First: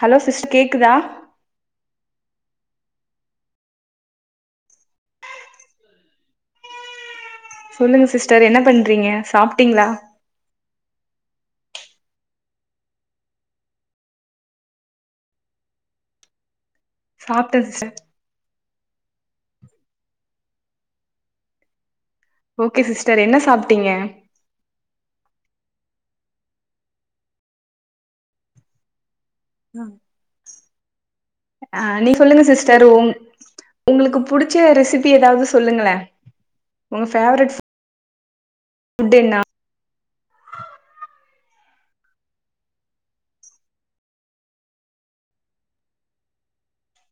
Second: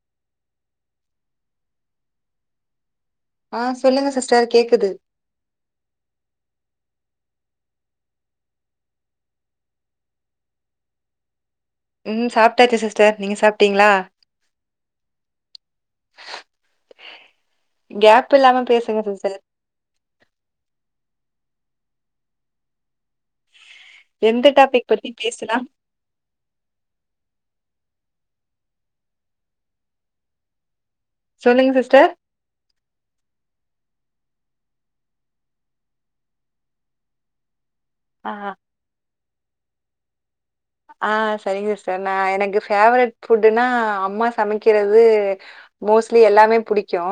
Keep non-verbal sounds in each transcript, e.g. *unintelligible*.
Hello sister கேக்குதா ஆ சொல்லுங்க சிஸ்டர் கேக்குது சொல்லுங்க சிஸ்டர் என்ன பண்றீங்க சாப்ட்டிங்ளா ம் சாப்ட்டாச்சி சிஸ்டர் நீங்க சாப்ட்டீங்ளா சாப்ட்டே சிஸ்டர் கேப் இல்லாம பேஸ் *unintelligible* சிஸ்டர் ஓகே சிஸ்டர் என்ன சாப் எந்த டாபிக் பத்தி பேசலா ம் சொல்லுங்க ஆ சிஸ்டர் நீ சொல்லுங்க சிஸ்டர் உங் உங்ளுக்கு புடிச்ச ரெசிபி ஏதாவ்து சொல்லுங்களே உங்க ஃபேவரட் ஆ ஃபுட் என்னா ஆ செரிங்க ஸ்டர் நா எனக்கு ஃபேவரட் ஃபுட்டுன்னா அம்மா சமக்கிறது மோஸ்ட்லி எல்லாமே புடிக்கூ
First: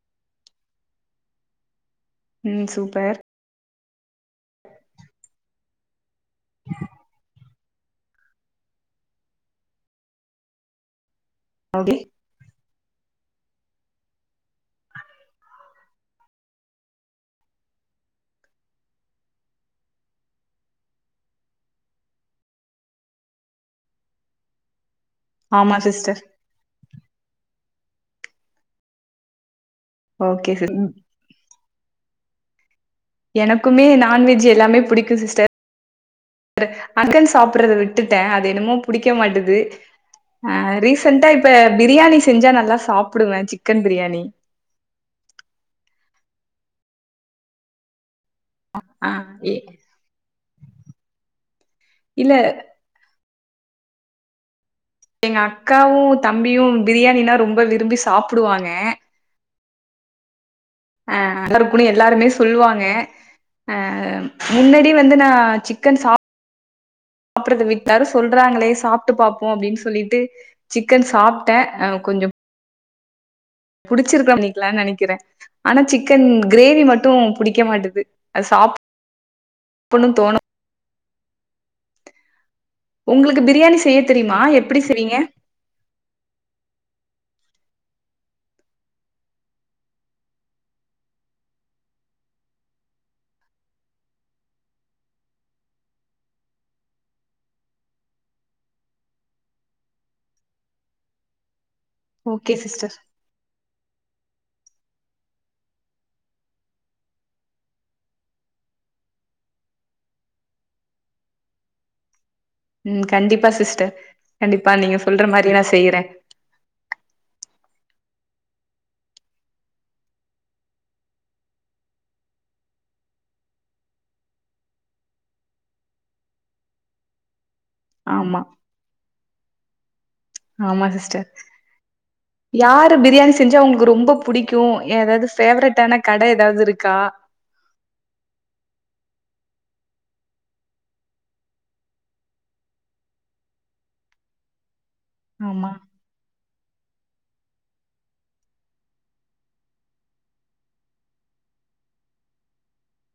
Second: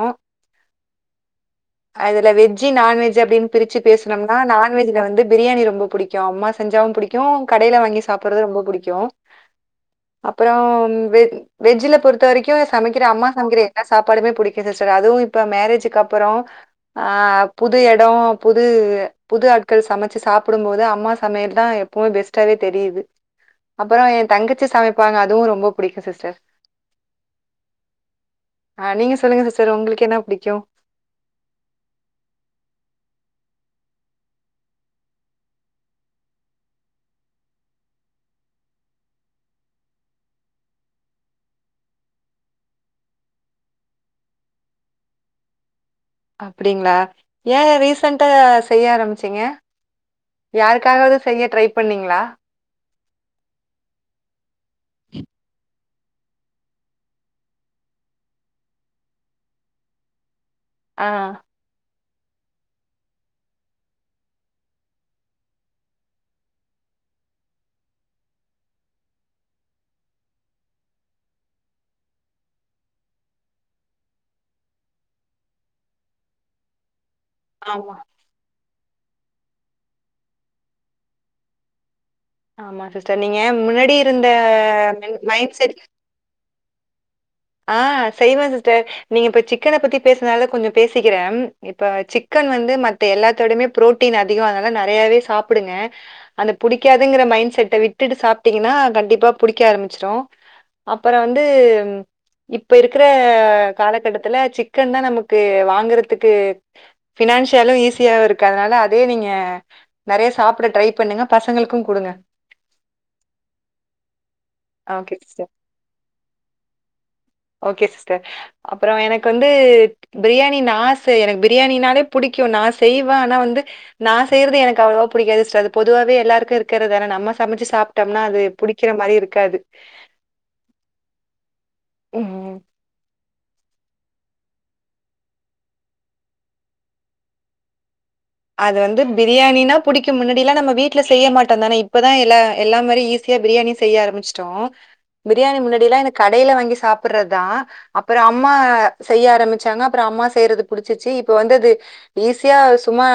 அதுல ம் வெஜ்ஜு சூப்பர் நான்வெஜ் அப்டின்னு பிரிச்சு பேசணம்னா நான்வெஜ்ல வந்து பிரியாணி ரொம்போ ச அம்மா செஞ்சாலு புடிக்கூ கடைல வாங்கி சாப்ட்றது ரொம்ப புடிக்கூ அப்றோ வெ வெஜ்ல ஓகே பொறுத்த வரைக்கூ சமைக்ற அம்மா சமைக்ற எல்லா சாப்பாடுமே புடிக்கூ சிஸ்டர் அதுவூ இப்ப மேரேஜ்க்கு அப்றோ ஆ புது எடோ புது புது ஆட்கள் சமச்சு சாப்டும் போது அம்மா சமையல் தா எப்போவ் பெஸ்ட்டாவே தெரியுது அப்றோ ஏந்தங்கச்சி சமை ப்பாங்க அதுவு ரொம்போ புடிக்கூ சிஸ்டர் ஆ நீங்க சொல்லுங்க சிஸ் டர் உங்களுக்கு என்ன ஓகே புடிக்கூ சிஸ் எனக்குமே நான்வெஜ்ஜி எல்லாமே பிடிக்கூ சிஸ்டர் அங்கன் சாப்ட்றத விட்டுட்டே அது என்னமோ பிடிக்க மாட்டுது அ ரீசென்டா இப்ப பிரியாணி செஞ்சா நல்லா சாப்டுவே சிக்கன் பிரியாணி அப்டிங்ளா ஏ ரீஸ் சென்டா செய்ய ஆ ஆரம்பிச்சிங்க இ யாருக்காகவ்து செய்ய ட்ரை பண்ணீங்ளா இல்ல எங்க அக் காவூ தம்பியூ பிரியாணினா ரொம்ப விரும்பி சாப்டுவாங்க ஆ அ எல்லாக் குனியன் எல்லாருமே சொல்லுவாங்க அ முன்னாடி வந்து நா சிக்கன் சாப்றத விட்டே எல்லாரு சொல்றாங்களே சாப்ட்டு பாப்போ அப்டின் சொல்லிட்டு சிக்கன் சாப்ட்ட அ கொஞ்சோ புடுச்சிருக்லா நீக்லான் நெனைக்கிறே ஆனா சிக்கன் க்ரேவி மட் ட்டூ புடிக்க ஆமா மாட்டுது அத் சாப் ப்புண்ணு தோணு ஆமா சிஸ்டர் நீங்க உங்களுக்கு பிரியாணி முன்னாடி செய்ய இருந்த தெரியுமா எப்டி மெ செய்வீங்க மைண்ட் செட் ஆ செய்வே சிஸ்டர் நீங்க இப்ப சிக்கன பத்தி பேஸ்னால கொஞ்ச பேசிக்கிற இப்ப சிக்கன் வந்து மத்த எல்லாத்தோடைமே புரோட்டீன் அதிகோ அதால நெறையாவே சாப்புடுங்க அந்த புடிக்காதுங்குற மைண்ட் செட்ட விட்டுட்டு சாப்ட்டீங்கன்னா கண்டிப்பா புடிக்க ஆரம்பிச்சிரு அப்பற வந்து ஓகே இப்ப சிஸ்டர் இருக்குற காலகட்டத்துல சிக்கன்தா நமக்கு வாங்கறதுக்கு ஃபினான்சியலு ஈஸியாவுருக்கு அதனால அதே நீங்க நெறையா சாப்ட ட்ரை பண்ணுங்க பசங்களுக்கு குடுங்க ம் கண்டிப்பா சிஸ்டர் கண்டிப்பா நீங்க ஓகே சொல்ற சிஸ்டர். மாரி நா செய்யற ஓகே சிஸ்டர் அப்பறோ எனக்கு வந்து பிரியாணி நா செய் எனக் பிரியாணினாலே புடிக்கு நா செய்வ ஆனா வந்து நா செய்றது எனக்கு அவ்ளவா புடிக்காது சிஸ்ட அது பொதுவாவே எல்லாருக்கு இருக்கறதான நம்ம சமைச்சு சாப்டம்னா அது ஆமா புடிக்கிற மாரிருக் காது ஆமா சிஸ்டர் ம். யாரு பிரியாணி செ செஞ்சா உங்ளுக்கு ரொம்ப புடிக்கு எதாது ஃபேவரட்டான கட எதாவுது இருக்கா அது வந்து பிரியாணினா புடிக்கு முன்னாடிலா நம்ம வீட்ல செய்ய மாட்டந்தானே இப்பதா எல்லா எல்லா மாரி ஈஸியா பிரியாணி செய்ய ஆரம்பிச்ட்டோ பிரியாணி ஆமா முன்னாடிலா எனக் கடைல வாங்கி சாப்பர்றதா அப்பற அம்மா செய்ய ஆரம்பிச்சாங்க அப்பற அம்மா செய்றது புடிச்சிர்ச்சு இப்ப வந்து து ஈஸியா சும்மா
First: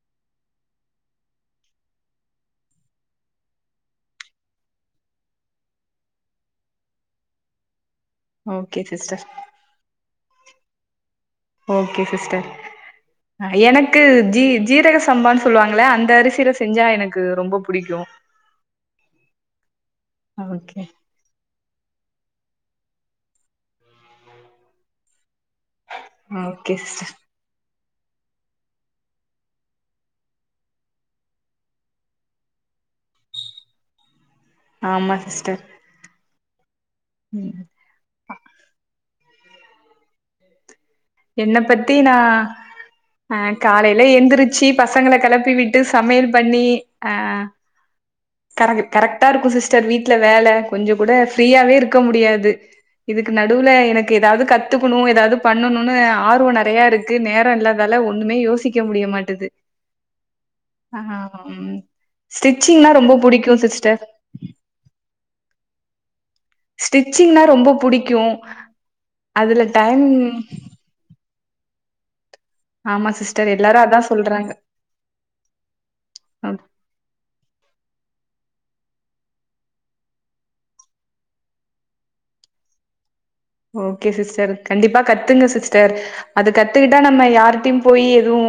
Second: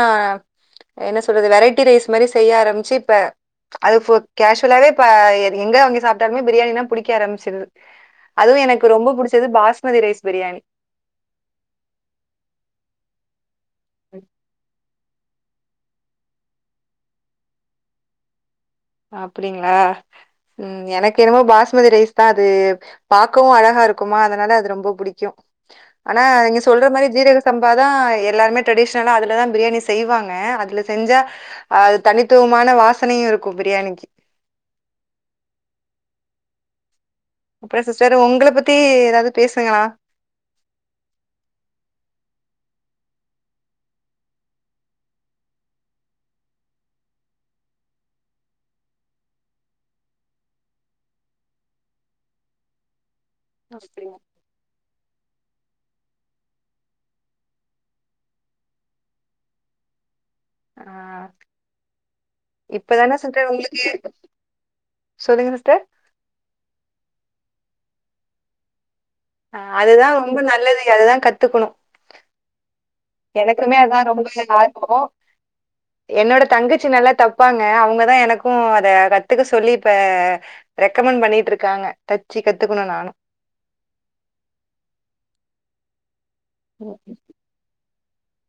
என்ன சொல்றது வெரைட்டி ரைஸ் மாரி செய்ய ஆரம்ச்சு இப்ப அது ஃபு கேஷுவ்லாவே இப்ப எ எங்க வாங்கி சாப்ட்டாலுமே பிரியாணினா புடிக்க ஆரம்பிச்சிர்து okay sister basmati rice biryani. Okay sister அ எனக் கு ஜீ ஜீ ரக சம்பான் சொல்வாங்கள அந்த அரிசில செஞ்சா எனக்கு ரொம்ப புடிக்கு அப்டிங்ளா ஓகே ம் எனக்கென்னமோ பாஸ்மதி ரைஸ் தா அது பாக்கவு அழகாருக்குமா அதனால அது ரொம்ப புடிக்கு ஆனா நீங்க ஓகே சொல்ற மாரி சிஸ்டர் ஜீரக சம்பா தா எல்லாருமே ட்ரடிஷ்னலா அதுலதா பிரியாணி செய்வாங்க அதுல செஞ்சா அது தனித்துவமான வாசனையு இரு கு பிரியாணிக்கி ஆமா சிஸ்டர் ம் அப்பறொ சிஸ்டர் உங்கள பத்தி ஏதாது பேசுங்களா என்னப் பத்தி நா ஈ காலையில எந்திரிச்சி பசங்கள கெளப்பி விட்டு சமையல் பண்ணி ஆ கரக் கரெக்ட்டா இருக்கு சிஸ்டர் வீட்ல வேல கொஞ்சங் கூட ஃப்ரீயாவே இருக்க முடியாது இதுக்கு நடுவுல எனக்கு ஏதாவ்து கத்துக்குணு ஏதாவ்து பண்ணண் னு ஆர்வொ நறையா இருக்கு நேரொ இல்லாதால ஒண்ணுமே யோசிக்க முடிய மாட்டுது ஆ ம் ஸ்டிச்சிங்னா ரொம்ப இப்பதானே புடிக்கு உங்களுக்கு சிஸ்டர் சொல்லுங்க சிஸ்டர் ஸ்டிச்சிங்னா ரொம்ப புடிக்கு அ அதுல அதுதா டைம் ரொம்ப நல்லதுங்க அதுதா கத்துக்குணு ஆமா சிஸ்டர் எனக்குமே எல்லாரு அதா ரொம்ப சொல்றாங்க *unintelligible* என்னோட தங்கச்சி நல்லா தப்பாங்க அவுங்கதா எனக் கு அத கத்துக்க சொல்லி இப்ப ரெக்கமெண் பண்ணியிட்ருக்காங்க தச்சி கத்துக்குணு நானு ஓகே சிஸ்டர் கண்டிப்பா கத்துங்க சிஸ்டர் அது கத்துக்குட்டா நம்ம யார்ட்டியு போயி எதுவு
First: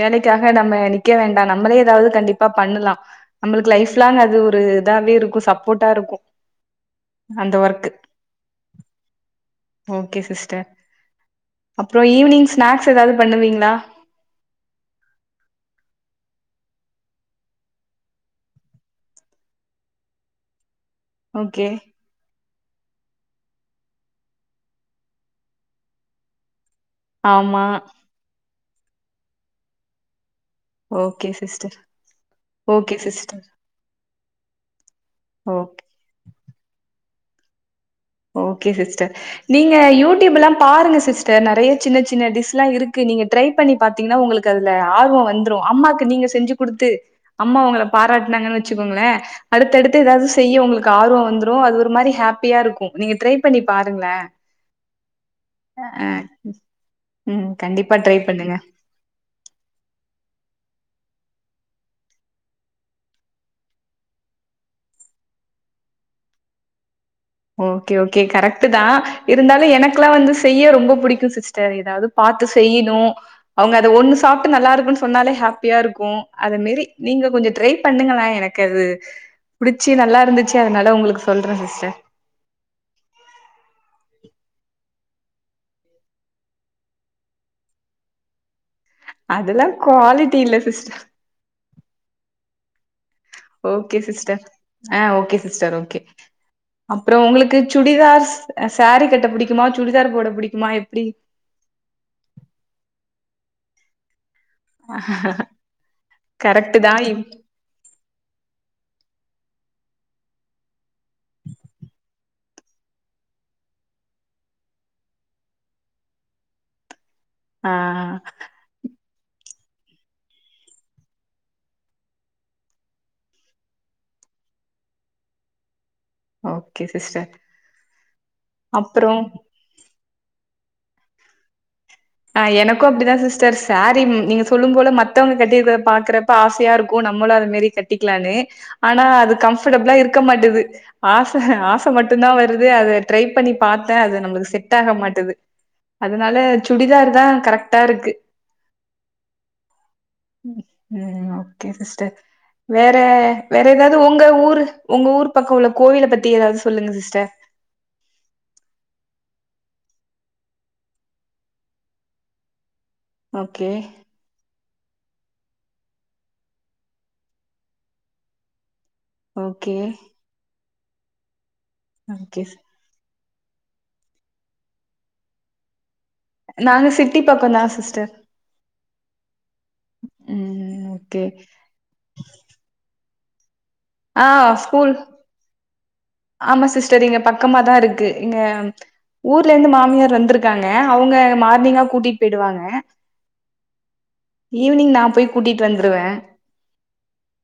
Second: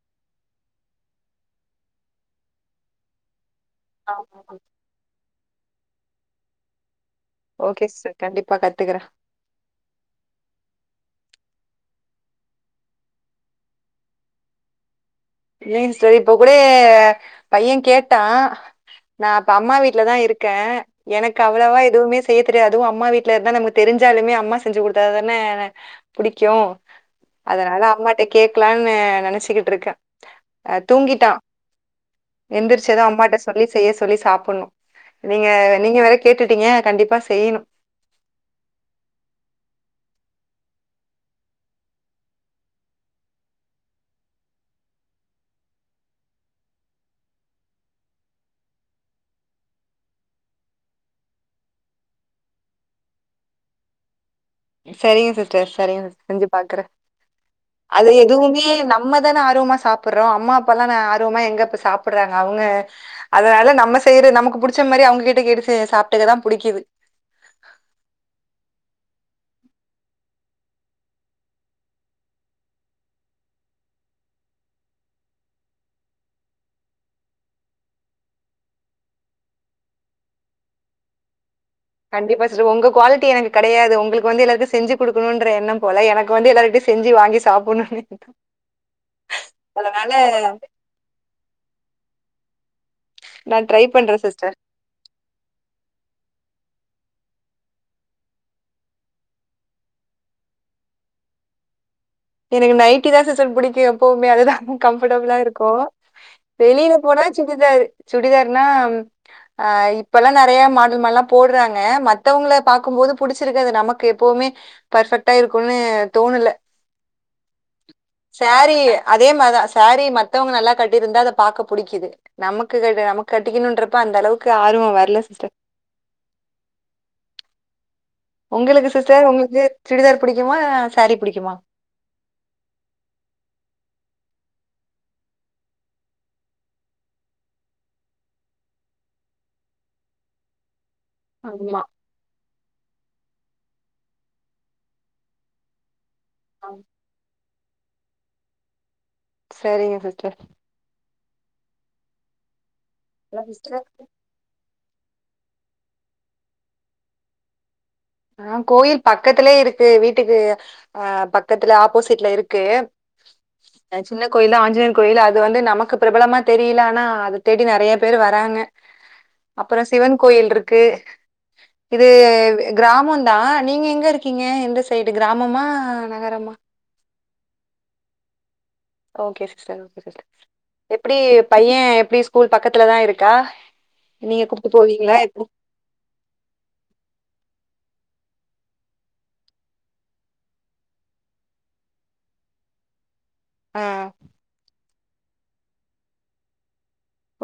வேலைக்காக நம்ம நிக்கெ வேண்டா நம்மளே ஏதாவ்து கண்டிப்பா பண்ணுலா நம்ளுக்கு லைஃப் லாங் அது ஒரு இதாவே இருக்கு சப்போர்ட்டா இருக்கூ ஓகே சிஸ்டர் கண்டிப்பா கத்துக்குறே ஓகே சிஸ்டர் அப்பறோ ஈவினிங் ஸ்நாக்ஸ் ஏதாவது பண்ணுவீங்களா ஏன் செரி இப்ப கூட பையன் கேட்டான் நான் இப்ப அம்மா வீட்லதா இருக்கே எனக்கு ஓகே அவ்வளவா எதுவுமே செய்ய தெரியாது அம்மா வீட்டு இல்ல அது நமக்கு தெரிஞ்சாலுமே அம்மா செஞ்சு கொடுத்தா தானே புடிக்கும் ஆமா அதனால அம்மாட்ட கேட் இருக்கலான்னு நேனைச்சக்கிட்டு இருக்கே அஹ் ஓகே தூங்கிட்டான் சிஸ்டர் ஓகே எந்திரிச்சதோ அம்மாட்ட சிஸ்டர் சொல்லி செய்ய சொல்லி சாப்ப *unintelligible* நீங்க ஓகே வேற நீங்க வேற கேட்டு ங்க கண்டிப்பா செய்யணும் ஓகே சிஸ்டர் நீங்க யூடியூப் எல்லாம் பாருங்க சிஸ்டர் நெறைய சின்ன சின்ன டிஷ் எல்லாம் இருக்கு நீங்க ட்ரை பண்ணி பாத்தீங்கன்னா உங்களுக்கு அதுல ஆர்வம் வந்துரும் அம்மாக்கு நீங்க செஞ்சு கொடுத்து அம்மா உங்களை பாராட்டனாங்கன்னு வச்சுக்கோங்களே அடுத்தடுத்து ஏதாவது செய்ய உங்களுக்கு ஆர்வம் வந்துரும்டும் அது ஒரு மாதிரி ஹாப்பியா இருக்கும் நீங்கள் ட்ரை பண்ணி பாருங்களே செரிங்க சிஸ்டர் செரிங்க சிஸ் செஞ்சு பாக்குறே ம் கண்டிப்பா அது ட்ரை பண்ணுங்க. எதுவுமே நம்மதான் நான் ஆர்வமா சாப்பிடுறோம் அம்மா அப்பல்லாம் நான் ஆர்வமா எங்க சாப்பிடுறாங்க அவுங்க அதனால நம்ம செய்யற நமக்கு புடிச்ச மாதிரி அவுங்ககிட்ட கேட்டுச்ச சாப்ட்டுக்கதான் புடிக்குது ஓகே ஓகே கரெக்ட் தான் இருந்தாலும் எனக்குல்லாம் வந்து செய்ய ரொம்ப பிடிக்கும் சிஸ்டர் ஏதாவது பார்த்து செய்யணும் அவங்க அதை ஒண்ணு சாப்பிட்டு நல்லா இருக்குனு சொன்னாலே ஹாப்பியா இருக்கும் அது மாரி நீங்க கொஞ்சம் ட்ரை பண்ணுங்கள எனக்கு அது புடிச்சு நல்லா இருந்துச்சு அதனால உங்களுக்கு சொல்றேன் சிஸ்டர் கண்டிப்பா சிஸ்டர் உங்க குவாலிட்டி எனக்கு குடையாது உங்களுக்கு வந்து எல்லாருக்கும் செஞ்சு கொடுக்கணும்ன்ற எண்ணம் போல எனக்கு வந்து எல்லாரருட்டையும் செஞ்சு வாங்கி சாப்பிடணும்னு அதெல்லாம் குவாலிட்டி இல்ல சிஸ்டர் நான் ட்ரை ஓகே பண்றேன் சிஸ்டர் ஆ ஓகே சிஸ்டர் ஓகே அப்றோ உங்களுக்கு ச்சுடிதார்ஸ் அ சாரீ கட்ட புடிக்குமா சசுடிதார் போட புடிக்குமா எப்டி எனக்கு நைட்டி தா சிசர் புடிக்கு எப்பவுமே அதுதா கம்ஃபர்டபுளா இருக்கு கரெக்ட்டு வெளில தான். போனா இப் சுடிதாரு சுடிதார்னா அ இப்பல்லா நறைய மாடல் மால்லா போடுறாங்க மத்தவுங்ள பாக்கும்போது புடிச்சிருக்கது நமக்கு எப்பவுமே பர்ஃபக்ட்டா இருக்குன்னு தோணல ஆ சாரீ அதே மார்தா சேரீ மத்தவங்க நல்லா கட்டிருந்தா அத பாக்க புடிக்குது நமுக்கு கட் நமக் கட்டிக்கணுன்றப்ப அந்த அளவுக்கு ஆர்வோ வர்ல சிஸ்டர் ஓகே சிஸ்டர் உங்களுக்கு அப்புறம் சிஸ்டர் உங்களுக்கு சுடிதார் புடிக்குமா சாரீ புடிக்குமா அ எனக்கு அப்டிதா சிஸ்டர் சாரி ம் நீங்க சொல்லும் போல மத்தவங்க கட்டிர்க்றத பாக்குறப்ப ஆசையா இருக்கு நம்மளு அது மேரி கட்டிக்லான்னு ஆனா அது கம்ஃபர்டபுளா இருக்க மாட்டுது ஆச ஆமா ஆச மட்டுந்தா வரு து அத ட்ரை பண்ணி பாத்த அது நம்ளுக்கு செட்டாக மாட்டுது அதுனால ஆ, சுடிதார் தா கரக் டா இருக்கு சரிங்க சிஸ்டர் ம் ஓகே சிஸ்டர் வேற வேற சிஸ்டர் ஏதாவ்து உங்க ஊரு உங்க ஊர் பக்குள்ள கோவில பத்தி ஏதாவது சொல்லுங்க சிஸ்டர் ஆ கோயில் பக்கத்துலே இருக்கு வீட்டுக்கு அ பக்கத்துல ஆப்போசிட்ல இருக்கு ஓகே அ சின்ன கோயிலு ஆஞ்சினே கோயிலு அது வந்து நமக்கு பிரபலமா தெரில ஆனா அத தேடி நறையா பேரு வராங்க ஓகே அப்பறோ சிவன் கோயில்ருக் கு இது ஓகே முந்தா நீங்க எங்க இருக்கீங்க எந்த சைடு கிராமமா ந நாங்க சிட்டி பக்கோந்தா சிஸ்டர் ஓகே சிஸ்டர் *unintelligible* ஓகே ம் எப்டி ஓகே பையன் எப்டி ஸ்கூல் பக்கத்துலதா இருக் கா ஆ நீங்க கூப்ட்டு ஸ்கூல் போவீங்ளா எ ஆமா சிஸ்டர் இங்க பக்கமாதா இருக்கு இங்க ஊர்லிந்து மாமியார் வந்துருக்காங்க அவுங்க மார்னிங்கா கூட்டிட் போயிடுவாங்க ஆ ஈவனிங் நாப் போய் கூட்டிட்டு வந்துருவே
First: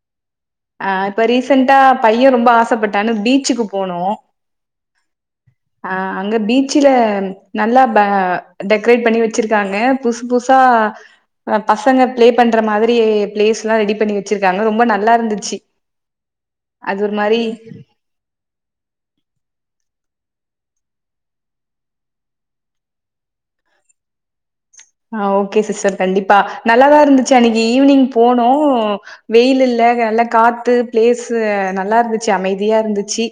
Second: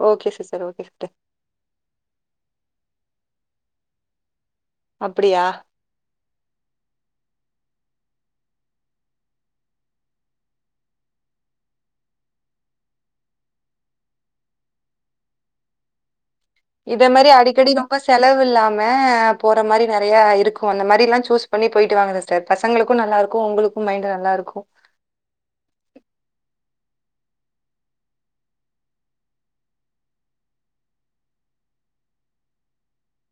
ஓகே சிஸ்டர் ஓகே ஆ சிஸ்டர் இப்ப ரீசன்டா பையன் ரொம்ப ஆச பட் டானு பி ச்சுக்கு போனோ அப்டியா ஆ அங்க பீச்சல நல்லா பா டெக்கரேட் பண்ணி வச்சிருக்காங்க புசு புசுசா பசங்க பிளே பண்ற மாதிரி பிளேஸ் எல்லாம் ரெடி பண்ணி வச்சிருக்காங்க ரொம்ப நல்லா இருந்துச்சு அது இத ஒரு மாரி அடிக்கடி ரொம்ப செலவு இல்லா ம போற மாறி நெறையா இருக்கும் அந்த மாரி எல்லாம் சூஸ் பண்ணி போயிட்டு வாங்க சிஸாடர் பசங்களுக்கும் நல்லா இருக்கும் உங்களுக்கும் மைண்டு நல்லா இருக்கும் ஆஹ் ஓகே சிஸ்டர் கண்டிப்பா நல்லாதா இருந்துச்சு அன்னைக்கு ஈவினிங் போனோம் வெயில் இல்ல நல்லா காத்து பிளேசு நல்லா இருந்துச்சு அமைதியா இருந்திச்சு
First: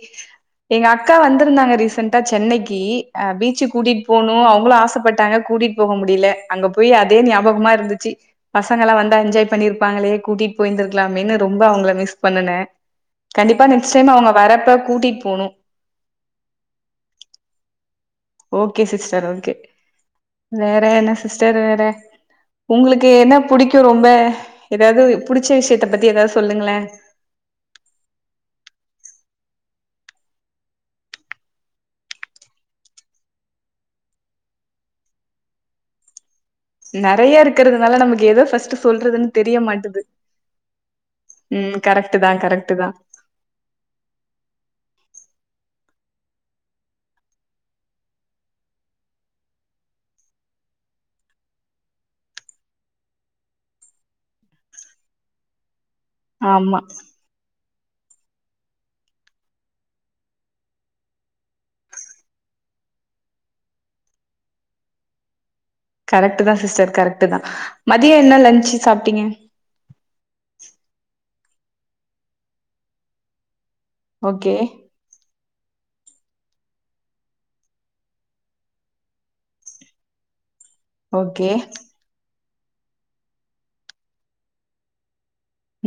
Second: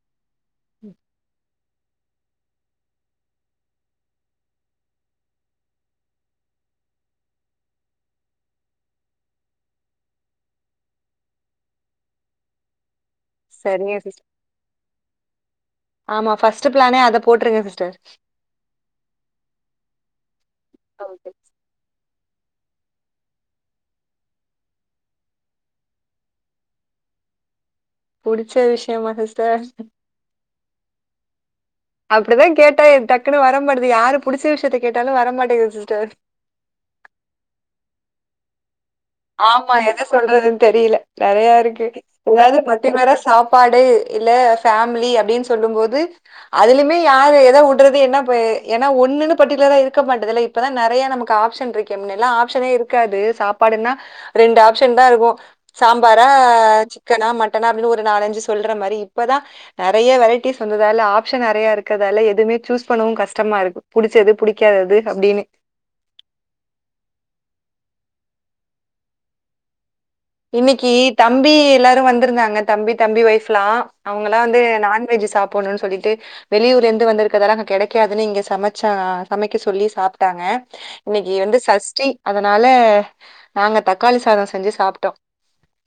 எங்க அக்கா வந்துருந்தாங்க ரீஷ் சண்ட்டா சென்னைக்கு அ பீச்சு கூட்டிட்டு போணும் அவங்களு ஆசப்பட்டாங்க கூட்டிட்டு போக முடில அங்க போய் அதே ஞாபகமா இருந்துச்சு பசங்கலாம் வந்தா என்ஜாய் பண்ணிருப்பாங்களே கூட்டிட்டு போய்ந்திருக்கலாமேனு ரொம்ப அவங்கள மிஸ் பண்ணுனேன் கண்டிப்பா நெக்ஸ்ட் சரிங்க டைம் சிஸ் அவங்க வரப்ப கூட்டிட்டு போணும். ஆமா ஃபர்ஸ்ட் பிளானே அத போட்ருங்க சிஸ்டர் ஓகே சிஸ்டர் ஓகே வேற என்ன ஓகே சிஸ்டர் வேற உங்களுக்கு என்ன புடிக்கும் ரொம்ப எதாவது புடிச்ச விஷயத்த பத்தி எதாவது சொல்லுங்களே புடிச்ச விஷயம்மா சிஸ்டர் அப்டிதா கேட்டா டக்குன்னு வர மாட்டது யாரு புடிச்ச விஷயத்த கேட்டாலும் வரமாட்டேங்குது சிஸ்டர் நெறைய இருக்கறதுனால நமக்கு எத ஃபர்ஸ்ட் ஆமா எத சொல்றதுன் தெரில நெறையா ம் இருக்கு கரெக்ட்டு தா எதாது கரெக்ட்டு தா பர்டிகுலரா சாப்பாடு இல்ல ஃபேமிலி அப்டின்னு சொல்லும் போது அதுலயுமே யாரு எத உடறது என்ன ப என்னா ஒண்ணுன்னு பர்டிகுலரா இருக்க மாட்டதுல இப்பதா நெறையா நமக்கு ஆப்ஷன் இருக்கே முன்னலா ஆப்ஷனே இருக்காது சாப்பாடுன்னா ரெண்டு ஆப்ஷன்தா இருக்கு சாம்பாரா ஆமா சிக்கனா மட்டனா அப்டின் ஒரு நாளஞ்சு சொல்ற மாரி இப்பதா நெறையா வெரைட்டிஸ் வந்ததால ஆப்ஷன் நெறைய இருக்கதால எதுமே சூஸ் பண்ணவு கஷ்டமா இருக்கு புடிச்சது புடிக்காதது அப்டின்னு கரெக்ட்டு தா சிஸ்டர் கரெக்ட்டு தா மதிய என்ன லன்ச்சு சாப்ட்டிங்க இன்னிக்கி தம்பி எல்லாரும் வந்துருந்தாங்க தம்பி தம்பி வைஃப் லா அவ்ங்களா ஓகே வந்து நான்வெஜ் சாப்புணும் சொல்லி ட்டே வெளியூர்ல இருந்து வந்துருக்கதாள அங்க கிடைக்காதுனு இங்க சமச்சா சமைக்க சொல்லி சாப்ட்டாங்க இன்னைக்கி ஓகே வந்து சஷ்டி அதனால நாங்க தக்காளி சாதம் செஞ்சு சாப்ட்டோம்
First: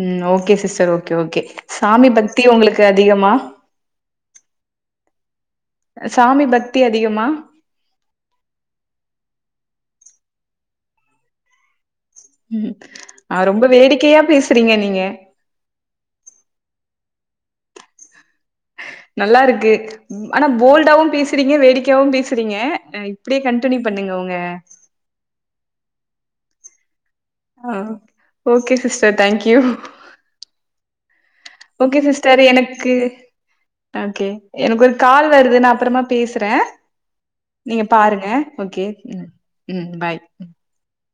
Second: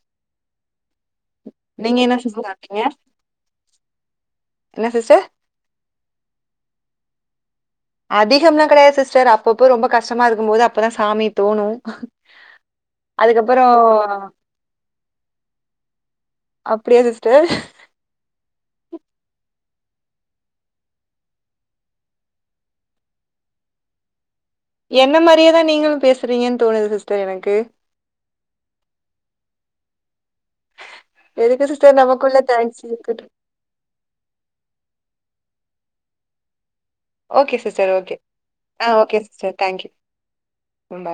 உம் ஓகே சிஸ்டர் ஓகே ஓகே நீங்க சாமி என்ன பக்தி சிஸ்டர் சாப்பிட்டீங்க உங்களுக்கு அதிகமா என்ன சிஸ்டர் சாமி பக்தி அதிகமா அதிகம்லா கடையாது சிஸ்டர் அப்பப்போ ரொம்ப கஷ்டமா இருக்கும்போது அப்பதா சாமி தோணும் ம் ஆ ரொம்ப அதுக்கப்புறம் வேடிக்கையா பேஸ்றீங்க நீங்க அப்டியா சிஸ்டர் நல்லாருக்கு ம் ஆனா போல்டாவும் பேஸ்றீங்க வேடிக்கையாவும் பேஸ்றீங்க இப்டியே கன்டினியூ பண்ணுங்க உங்க என்ன மாறியேதா நீங்களும் பேசுறீங்கன் தோணுது சிஸ் உம் ஓகே சிஸ்டர் தேங்க்யூ எதுக்கு ஓகே நமக்குள்ள சிஸ்டர் தேங்க்ஸ் எனக்கு இருக்கட்டும். ஓகே எனக்கு ஒரு கால் வருது நா அப்புறமா பேசறேன் ஓகே நீங்க சிஸ்டர் ஓகே பாருங்க ஓகே ஆ உம் சிஸ்டர் தேங்க்யூ உம் பாய் ம் பாய்